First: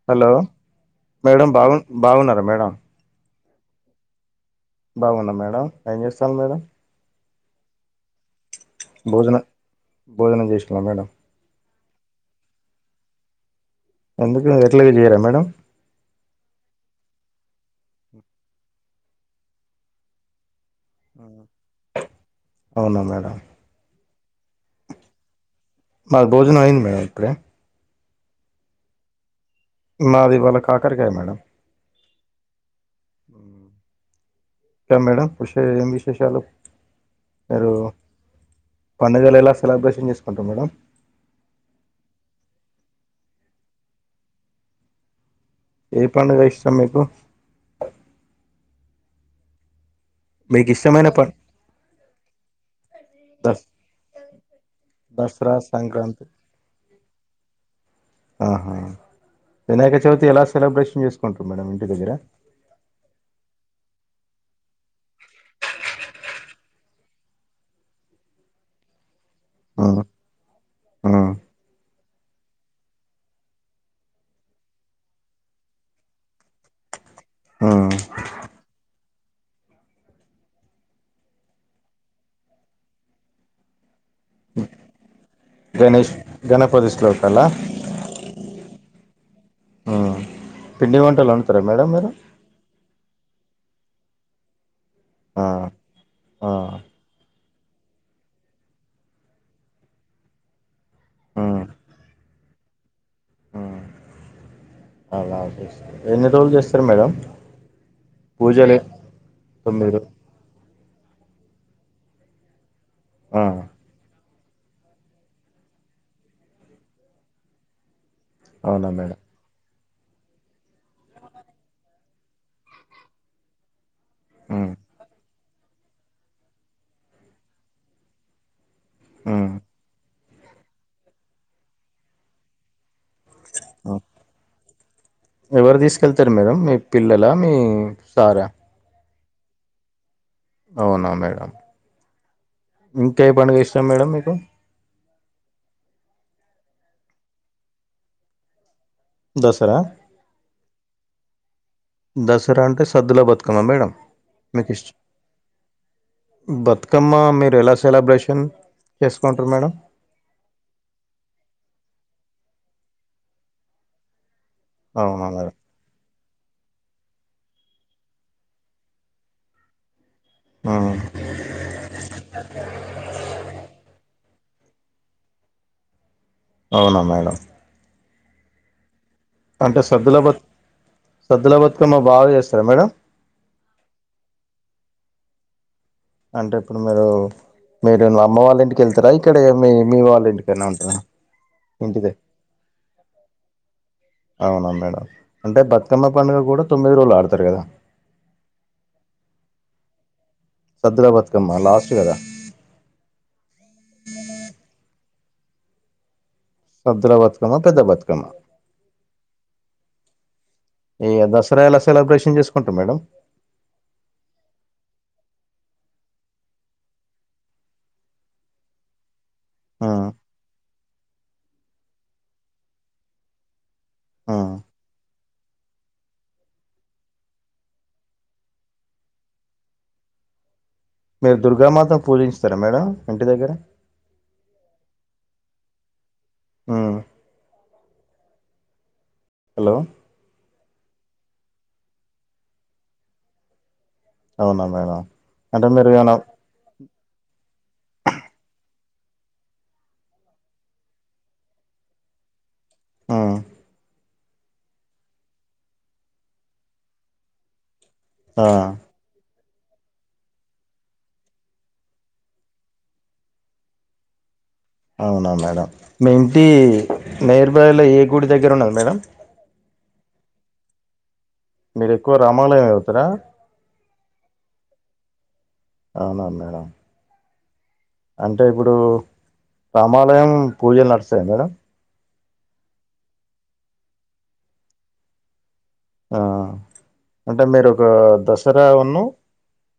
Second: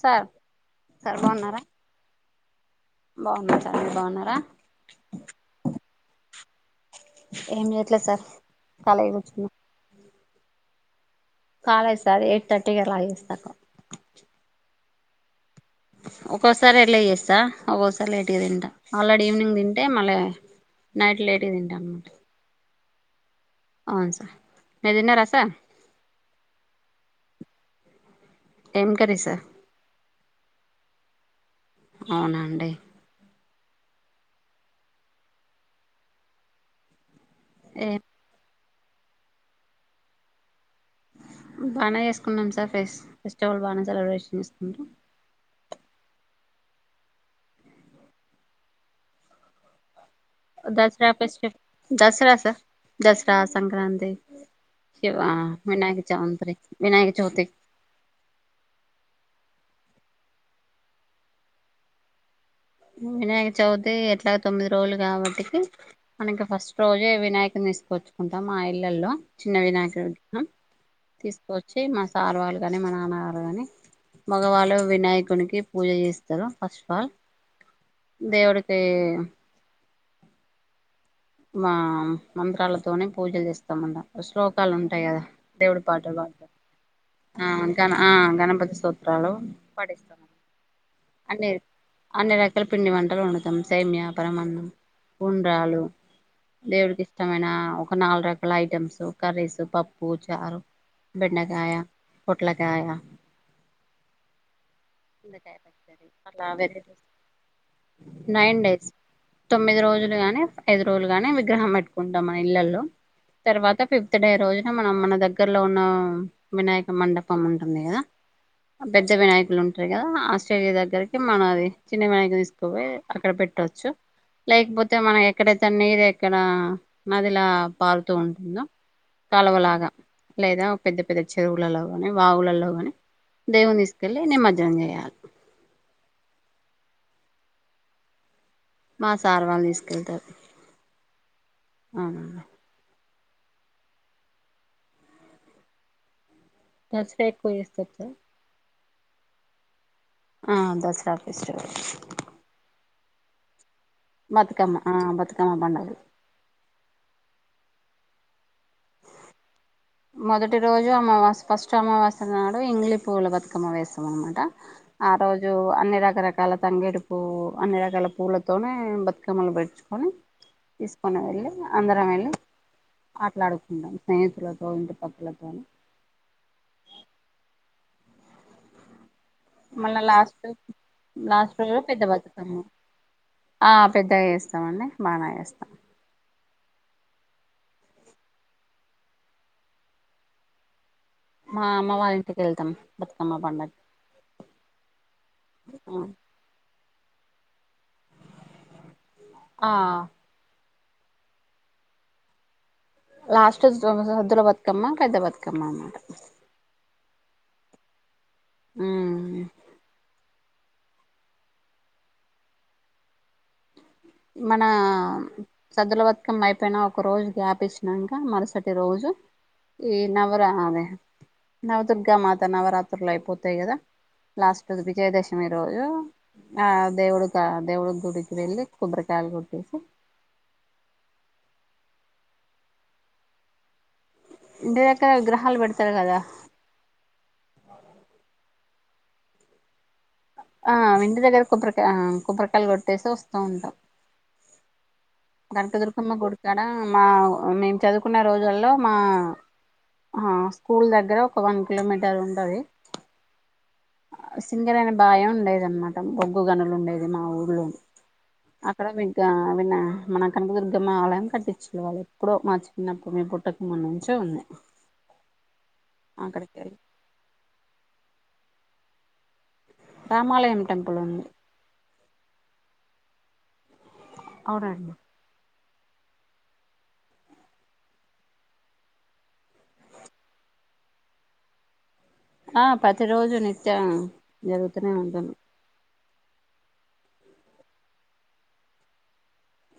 Sir hello sir madam బాగున్నారా బాగు బాగున్నారా మేడం బాగున్నా సార్ మీరు బాగున్నారా బాగున్నా మేడం ఏం చేస్తాను మేడం ఏమ ఎట్లా సార్ కాలిగా భోజనం కూర్చున్న భోజనం చేసుకున్నా మేడం కాలేదు సార్ ఎయిట్ థర్టీ కి అలా చేస్తాను ఎందుకు నేరిల చేయరా మేడం ఒక్కోసారి ఎలా చేస్తా ఒక్కోసారి లేట్గా తింటా ఆల్రెడీ ఈవినింగ్ తింటే మళ్ళీ నైట్ లేట్ తింట అనమాట అవునా మేడం అవును సార్ మీరు తిన్నారా సార్ మ భోజనం అయింది మేడం ఇప్పుడే ఏం కర్రీ సార్ నాది ఇవాళ కాకరకాయ మేడం అవునాఅండి మేడం పష ఏం విశేషాలు మీరు ఏ పండుగలు ఎలా సెలబ్రేషన్ చేసుకుంటాం మేడం బాగా చేసుకుందాం సార్ ఫస్ ఫెస్టివల్ బాగా సెలబ్రేషన్ చేసుకుంటం ఏ పండుగ ఇష్టం మీకు మీకు దసరా ఇష్టమైన ప పం శి దసరా సార్ దసరా దస్ సంక్రాంతి శివ దసరా వినాయక సంక్రాంతి చౌంత వినాయక చౌతి ఆహా వినాయక చవితి ఎలా సెబ్రేషన్ చేసుకుంట్రారు మేడం ఇంటి దగ్గర వినాయక చవితి ఎట్లాగ తొమ్మిది రోజులు కాబట్టి మనకి ఫస్ట్ రోజే వినాయకుని తీసుకొచ్చుకుంటాం మా ఇళ్లల్లో చిన్న ఆ వినాయక విగ్రహం ఆ తీసుకోచ్చి మా సారు వాళ్ళు కాని మా నాన్నగారు కాని మగవాళ్ళు వినాయకునికి పూజ చేస్తారు ఫస్ట్ ఆఫ్ ఆల్ ఆ దేవుడికి మా మంత్రాలతోనే పూజలు చేస్తామ్ శ్లోకాలు ఉంటాయి కదా గణేష్ గణపతి శ్లోకాల ఆ గణపతి సొత్ర తళ ఉమ్ [unintelligible] పిండి వంటలు అన్ని వండుతారా మేడం మీరు అన్ని రకాల పిండి వంటలు వండ సేమియా పరమాన్నం ఆ ఉండ్రాళ్ళు ఆ దేవుడికి ఇష్ట ఒక నాలుగు రకాల ఐటమ్స్ కర్రీసు పప్పు చారు ఉమ్ బెండకాయ పొట్లకాయ ఉమ్ అలా చేస్తారు ఎన్ని రోజులు చేస్తారు మేడం నైన్ పూజలే డేస్ తొమ్మిది రోజులు గానీ ఐదు రోజులు గానే విగ్రహం పెట్టుకుంటాం మన ఇళ్లల్లో ఆ తర్వాత ఫి డే రోజున మనం మన దగ్గరలో ఉన్న వినాయక మండపం ఉంటుంది కదా అవునా పెద్ద మేడం వినాయకులు ఉంట కదా ఆ స్టేజి దగ్గరికి మనది చిన్న వినాయకుని తీసుకుపోయి అక్కడ పెట్టొచ్చు ఉమ్ లేకపోతే మనం ఎక్కడైతే నీరెక్కడ నదిలా పారుతూ ఉంటుందో ఉమ్ కాలవ లాగా లేదా పెద్ద పెద్ద చెరువులలో కాని బావులలో కాని ఉమ్ దేవునితీస్కెల్లి నిమ అ ఎవరు తీసుకెళ్తరు మేడం మీ పిల్లలా మీ సారా మా సార్ వాళ్ళు తీసుకెళ్తారు అవునా మేడం అవునండి ఇంకా ఏ పండుగ ఇష్టం మేడం మీకు నచ్చకాక్ వయస్త [unintelligible] దసరా ఆ దసరా ఫెస్టివల్ దసరా అంటే సద్దుల బతుకమ్మా మేడం మీకు బతుకమ్మ ఇష్ట ఆ బతుకమ్మ పండుగ బతుకమ్మ మీరెలా సె సెలబ్రేషన్ చేసుకుంటారు మేడం మొదటి రోజు అమావాస్య ఫస్ట్ అమావాస్య నాడు ఇంగ్లి పూవుల బతుకమ్మ వేస్తాం అనమాట ఆ అవునా రోజు మేడం అన్ని రాక రాక రకాల తంగేడి పూ అన్ని రకాల పూలతోనే బతుకమ్మలు పెట్చుకొని ఉమ్ తీసుకొని వెళ్ళి అందరం వెళ్ళి ఆటలాడుకుంటాం స్నేహితు కో ఇంటి పక్కలతో అవునా మేడం అంటే మళ్ళ సద్దుల బతు లాస్ట్ సద్దుల లాస్ట్ రోజు బతుకమ్మ పెద్ద బాగా బతుకమ్మ చేస్తారా మేడం ఆ పెద్దగా చేస్తామండి బానే చేస్తం అంటే ఇప్పుడు మీరు, మీరు అమ్మ వాళ్ళ ఇంటికి వెళ్తారా ఇక్కడ మీ మీ వాళ్ళ ఇంటికనా ఉంటార మా అమ్మ వారి ఇంటికి వెళ్తాం బతుకమ్మ పండుకి అవునా అ మీరు లాడతారు కదా ఆ సద్దుల బతుకమ్మ లాస్ట్ కదా లాస్ట్ సద్దుల బతుకమ్మ పెద్ద బతుకమ్మ అన్నమాట సద్దుల బతుకమ్మ పెద్ద బతుకమ్మ హ్మ్ ఈ దసరా ఎలా సెలబ్రేషన్ చేసుకుంటరు మేడం మన సద్దుల బతుకమ్మ అయిపోయిన ఒక రోజు గ్యాప్ ఇచ్చినాంక మరుసటి రోజు ఈ ఉమ్, నవ్వరా అదే నవదుర్గా మాత నవరాత్రులు అయిపోతాయి కదా ఉమ్. లాస్ట్ రోజు విజయదశమి రోజు ఆ దేవుడుకా దేవుడు గుడికి వెళ్ళి కొబ్బరికాయలు కొట్టేసి మీరు దుర్గామాతను పూజింస్తారా మేడం ఇంటి దగ్గర ఇంటి దగ్గర విగ్రహాలు పెడతారు కదా హ్మ్ హలో ఆ ఇంటి దగ్గర కొబ్బరికాయ ఆ కొబ్బరికాయలు కొట్టేసి వస్తూ ఉంటాం అవునా మేడం అంటే మీరు కనకదుర్గమ్మ గుడి కాడ మా అ మేం చదువుకున్న రోజుల్లో మా ఆ స్కూల్ దగ్గర ఒక వన్ కిలోమీటర్ ఉంటది ఆ సింగరేణి బాయం ఉండేది అన్నమాట బొగ్గు గనులు ఉండేది మా ఊళ్లో అక్కడ మీగ్గ అమినా మన కనకదుర్గమ్మ ఆలయం కట్టించిన వాళ్ళు, ఎప్పుడో మా చిన్నప్పుడు మీ పుట్టక ముందు నుంచే ఉంది అవునా మేడం మీ ఇంటి అక్కడికి వెళ్ళి నేర్బాయ లో ఏ గుడి దగ్గర ఉన్న మేడంమ్ రామాలయం టెంపుల్ ఉంది మీరు ఎక్కువ రామాలయం వెళ్తారా అవునండి అవునా మేడమ్ అంటే ఇప్పుడు రామాలయం పూజలు నడుస్తాయి మేడం ఆ ప్రతి రోజు నిత్య జరుగుతూనే ఉంటుంది ఆ అంటే మీరు ఒక దసరా ఉన్న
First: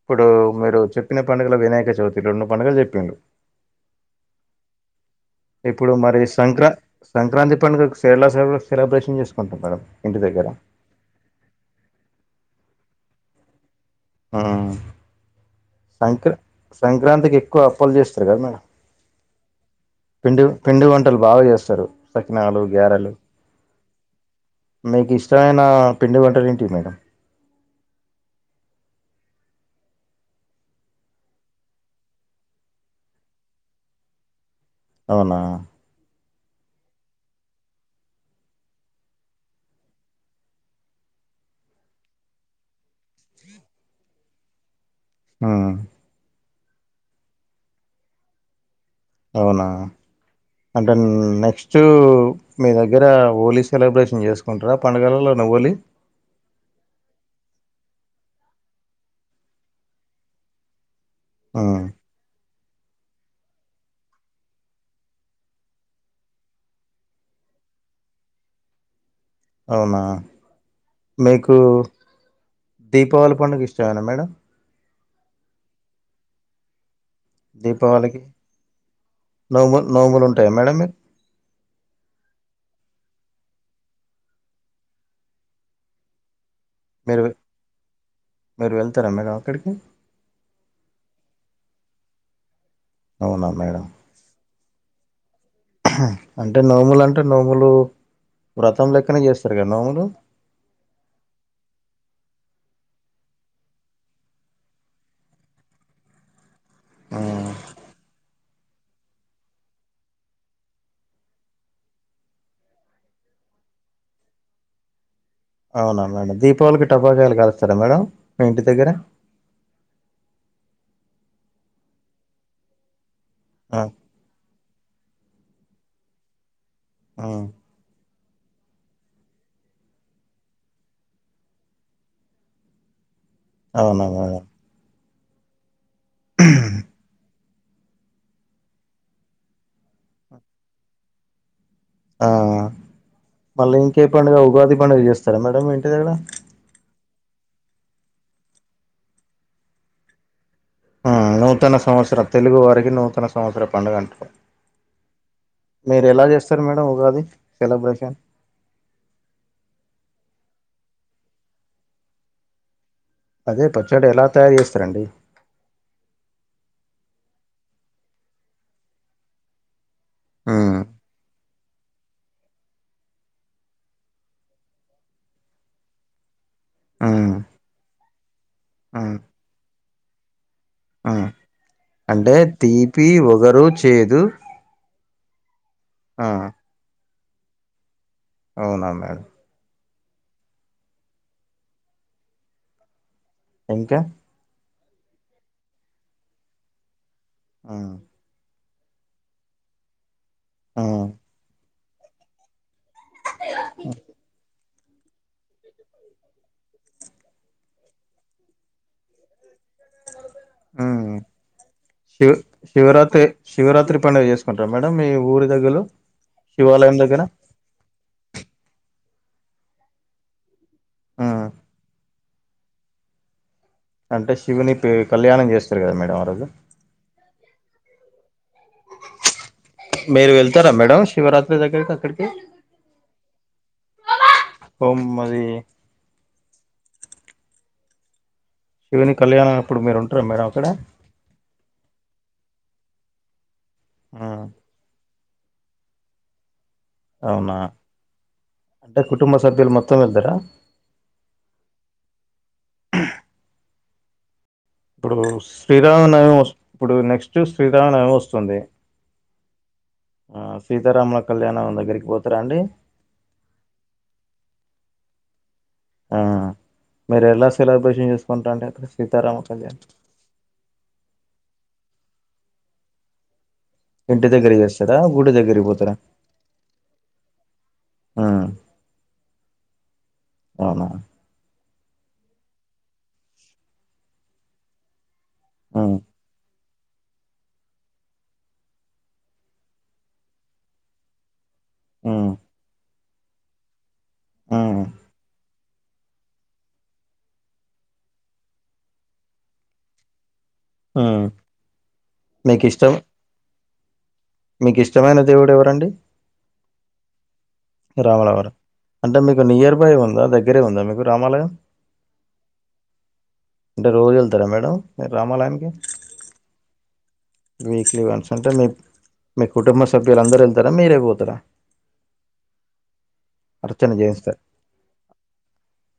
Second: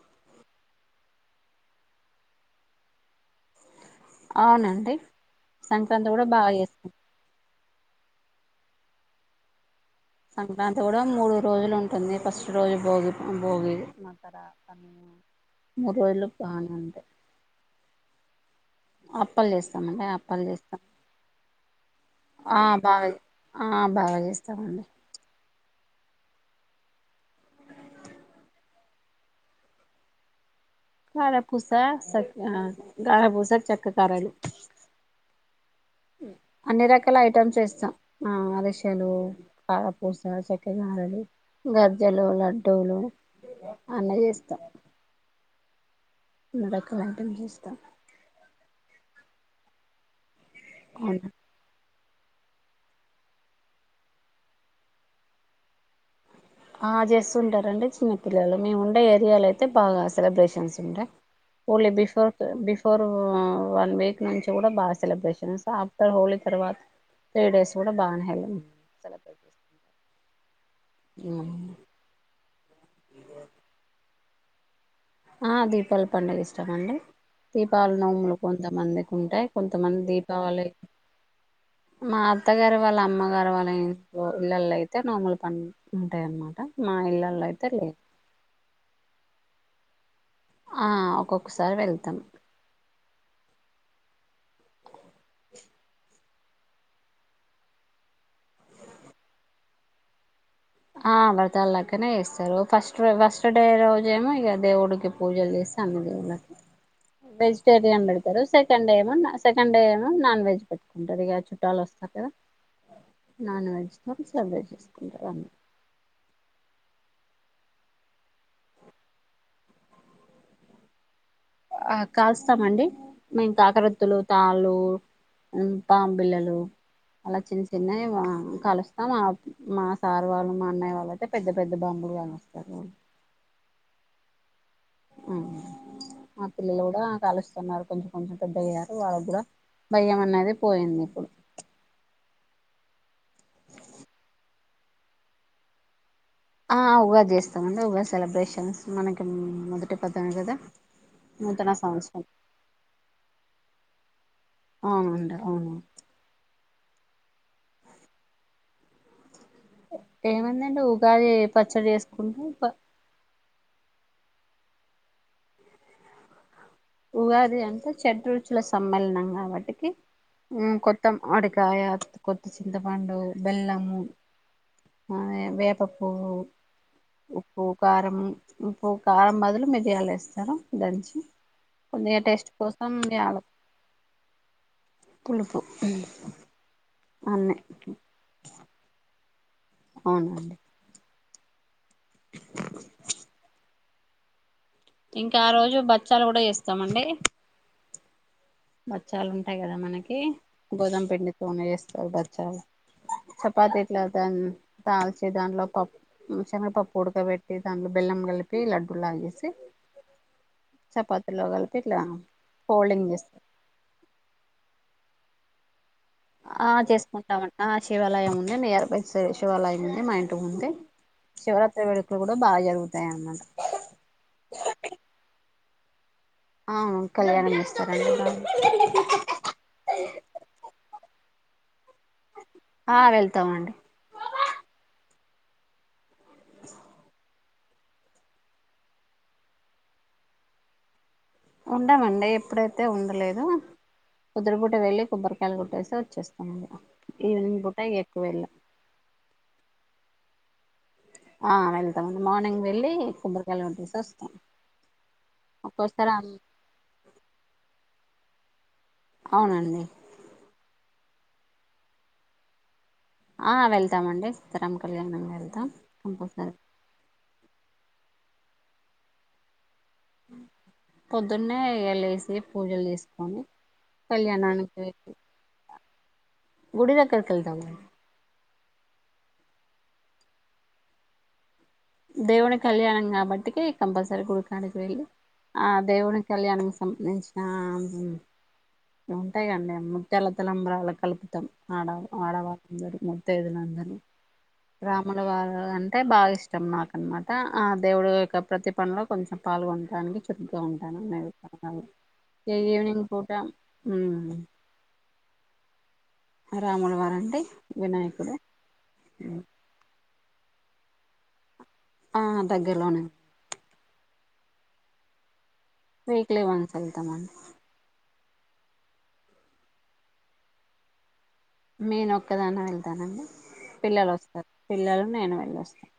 ఇప్పుడు మీరు చెప్పిన పండుగల వినాయక చవితి రండు పండుగలు చేపిరు అవునండి ఇప్పుడు సంక్రాంతి మరి కూడా బాగా సంక్రా చేస్తాం సంక్రాంతి మొత్తం కేరళ సైడ్ సెలబ్రేషన్ చేసుకుంటాం మేడం ఇంటి దగ్గర సంక్రాంతి కూడ ముడు రోజులు ఉంటుంది ఫస్ట్ రోజు భోగి భోగి మకర హమ్ కనుమ మూడు రోజులు సంక్రా బాగానే సంక్రాంతికి ఎక్కువ అప్పలు చేస్తరు కద మేడం అప్పలు చేస్తామండి పిండి అప్పలు చేస్తాం పిండి వంటలు బాగా చేస్తారు ఆ సకినాలు బాగా గారెలు బాగా చేస్తామండి ఇష్టమైనపిండి వంటలు ఏంటి మేడం కారపూస సా గారపూస చెక్క గారెలు అవునా అన్ని రకాల ఐటమ్స్ చేస్తాం ఆ అరిసలు కారపూస చెక్కెర గారెలు గజ్జలు లడ్డూలు అన్నీ చేస్తాం ఆ అన్ని రకాల వంటలు చేస్త అవునా అంటే అవును నెక్స్ట్ మీ దగ్గర హోలీ సెలబ్రేషన్ చేసుకుంటర పండుగలలోనే హోలీ ఆ చేస్తుంటారండి చిన్నపిల్లలు మేము ఉండే ఏరియాలో అయితే బాగా సెలబ్రేషన్స్ ఉంటాయి హ్మ్ Holi before before one week నుంచి కూడా బాగా సెలబ్రేషన్స్ ఆఫ్టర్ హోలీ తర్వాత త్రీ డేస్ కూడా బాగానే హె సెలబ్రేషన్స్ అవునా మీకు దీపావళి పండుగ ఇష్టమేన మేడం ఆ దీపావళి పండుగ ఇష్టమండి దీపావళి దీపావళికి నోములు కొంతమందికి ఉంటాయి. నోము కొంతమంది నోములు ఉంటాయా దీపావళి మేడం మీరు మా అత్తగారు వాళ్ళ అమ్మగారు వాళ్ళ ఏళ్లలో అయితే నోములు పని ఉంటాయిన్నమాట మీరు మీరు వెళ్తార మేడం అక్కడికి ఆ ఒక్కొక్కసారి వెళ్తాం అవునా మేడం అంటే నోములు అంటే నోములు వ్రతం లెక్కనే చేస్తారు కద నోములు. ఆ వ్రతాలేక్కనే చేస్తరు. ఫస్ట్ ఫస్ట్ డే రోజు ఎమో ఇక దేవుడికి పూజలు చేస్తే అన్ని దేవుళకి హ్మ్ వెజిటేరియన్ పెడతా సెకండ్ డే ఏమో సెకండ్ డే ఏమో నాన్ వెజ్ పెట్టుకుంటారు. ఇక చుట్టాలు వస్తారు కదా నాన్ వెజ్ తో సెలెబ్రేట్ చేసుకుంటారు. అవునా మేడం దీపావళికి టపాకాయలు కాలుస్తారా మేడం మీ ఇంటి దగ్గర ఆ కాలుస్తమండి మేము ఆ! కాాకరోతులు తాళ్ళు పామ్ బిళ్ళలు అలా హ్మ్. చిన్న చిన్నయి కలుస్తామా మా సారు వాళ్ళు మా అన్నయ్య వాళ్ళు అయితే పెద్ద పెద్ద బాంబులు కలుస్తారు. అవున మేడం ఉమ్ మా పిల్లలు కూడా కాలుస్త న్నారు కొంచెం కొంచెం పెద్ద అయ్యారు వాళ్ళకి కూడా భయం అనేది పోయింది. ఇప్పుడు ఆ మళ్ళీ ఇంకే పండుగ ఉగాది పండుగ చేస్తారా మేడం ఇంటి దగ్గర ఆ ఉగాది చేస్తామండి. ఉగాది సెలబ్రేషన్స్ మనకి మొదటి పండుగా కదా ఆ నూతన సంవత్సరం తెలుగు వారికి నూతన సంవత్సర పండుగ అంటరు అవునండి అవును మీరు ఎలా చేస్ స్తారు మేడం ఉగాది సెలబ్రేషన్ ఏమైందండి ఉగాది పచ్చడి చేసుకుంటం ప అదే పచ్చడి ఎలా తయారు చేస్తారండి ఉగాది అంటే షెడ్ రుచుల సమ్మేళనం కాబట్టి కి ఉమ్ కొత్తం అడీ క్ ప్రయత్ కొత్త చింతపండు బెల్లము ఆ వేప పువ్వు ఉమ్ ఉప్పు కారం ఉప్పు ఉమ్ కారం బదులు మిరియాలు ఏస్తాం స్తరూ దంచి ఉమ్ కొద్దిగా అంటే టేస్ట్ కోసం తీపి ఓగరు చేదు పూలుపూ హ ఆ అన్ని అవున మ్యాడమ్ అవునండి ఇంకా ఇంకా ఆ రోజు భక్ష్యాలు కూడా చేస్తామండి ఉ బచ్చాలు ఉంటాయి. కదా మనకి గోదం ఉమ్ పిండితో నే చేస్తం స్తమ్ బచ్చాలు చపాతీ ఇట్లా దన్ తాల్చి దాంట్లో పప్పు శనగపప్పు ఉడకబెట్టి దాంట్లో బెల్లం కలిపి లడ్డూలాచేసి ఉమ్ చపాతిలో కలిపి ఇట్లా శివ ఫోల్డింగ్ శివరాత్రి చేస్త శివరాత్రి పండుగ చేసుకుంటార మేడమ్ మీ ఊరి దగ్గరలో ఆ శివాలయం దగ్గర చేసుకుంటామండి శివాలయం ఉంది. నియర్ బై సరే శివాలయం ఉంది. మా ఇంటి ముందే ఉమ్ శివరాత్రి వేళ ట్లు కూడా బాగా జరుగుతాయి. అన్నమాట అంటే శివుని పేరు కళ్యాణం చేస్తారు కదా మేడం ఆ రోజు ఆ కళ్యాణమె స శ్రీరామ్ మీరు వెళ్తార మేడమ్ శివరాత్రి దగ్గరక ఆయ్ వెళ్తామండి రె శివుని కళ్యాణం ఎప్పుడు మీరు ఉంటరా మేడం అక్కడ ఉండమండి ఎప్పుడైతే ఉండలేదు ఆ పొద్దున పూట వెళ్లి కొబ్బరి కాయలు గొట్టేసి వచ్చేస్తాండి అవునా అంటె కుటుంబ సభ్యులు మొత్తం వెళ్తరా ్ ఆ వెళ్తామండి మార్నింగ్ వెళ్ళి కొబ్బరికాయలు కోట్టేసి వస్తాం ఇప్పుడు ఒక్కోసారి శ్రీరామనవమి ఇప్పుడు నెక్స్ట్ శ్రీరామనవమి వస్తుంది సుంది ఆవునండి ఆ సీతారాముల కళ్యాణం దగ్గరికి పోతరా అండి ఆ వెళ్తామండి సీతారాము కళ్యాణం వెళ్తాం ఆ ఇంకో సార్ మీరు ఎలా సెలబ్రేషన్ చేసుకుంటాంటె అక్కడ సీతారామ కళ్యాణ్ పొద్దున్నే ఇగ లేసి పూజలు చేసుకొని ఇంటి దగ్గర్కి కళ్యాణానికి వస్తదా వెళ్ళి గుడి దగ్గర్కి పోతారా గుడి దగ్గరకి వెళ్తామండి ఆ గానా దేవుని కళ్యాణం కాబట్టికి కంపల్సరీ గుడికాడకి వెల్లి ఆ ఉమ్ దేవునికి కళ్యాణం కొంపదించి నా ఉమ్ ఉంటయి గండి ముత్యాల తలంబరాళ్ళ కలిపి మొత్తం ఆడ ఉమ్ ఆడవాటం జరుగు తేదీన అందని ఉమ్ రాముల వారు ట అంటె బాగా ఇష్టం నాకు అనమాట ఆ దేవుడు యొక్క ప్రతి పనిలో కొంచెం పాల్గొన్టానికి సరిగ్గా ఉంటాను ఉమ్ మేలు ఇక ఈవినింగ్ పూట ఉమ్ మీకిష్టమైన దేవుడు ఎవరండి రాముల వారంటె వినాయకుడు రాములవారు అంటే మీకు నియర్ బై ఉందా దగ్గరే ఉందా మీకు రామాలయం ఆ దగ్గరలోనే అంటే రోజు వెళ్తారా మేడం మీరు రామాలయానికి వీక్లీ వన్స్ వెళ్తామండి విక్లీ వన్స్ అంటే మీ మీ కుటుంబ సభ్యులుందరూ వెళ్తారా మీరే పోతారా నేను ఒక్కదాన్న వెళ్తానండి. అర్చన పిల్లలు చేయిస్తారు వస్తారు పిల్లలు నేను వెళ్ళొస్తాం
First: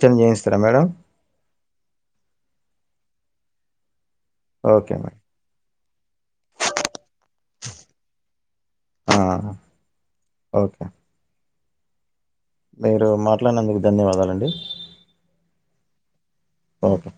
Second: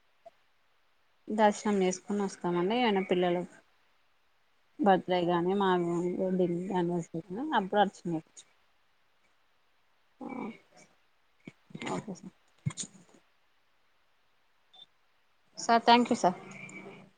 ర్చన చేయిస్తారా మేడం దర్శనం చేసుకొని వస్తామండి ఏమనా పిల్లలు ఓకే మేడం బర్త్డే గానీ మా [inaudible] నివర్సరీ కానీ అప్పుడు అర్చన చెపిచ్ ఆ, ఓకే ఓకే సార్ మీరు మాట్లాడినందుకు ధన్యవాదాలండి సార్ థాంకు సార్ ఓకే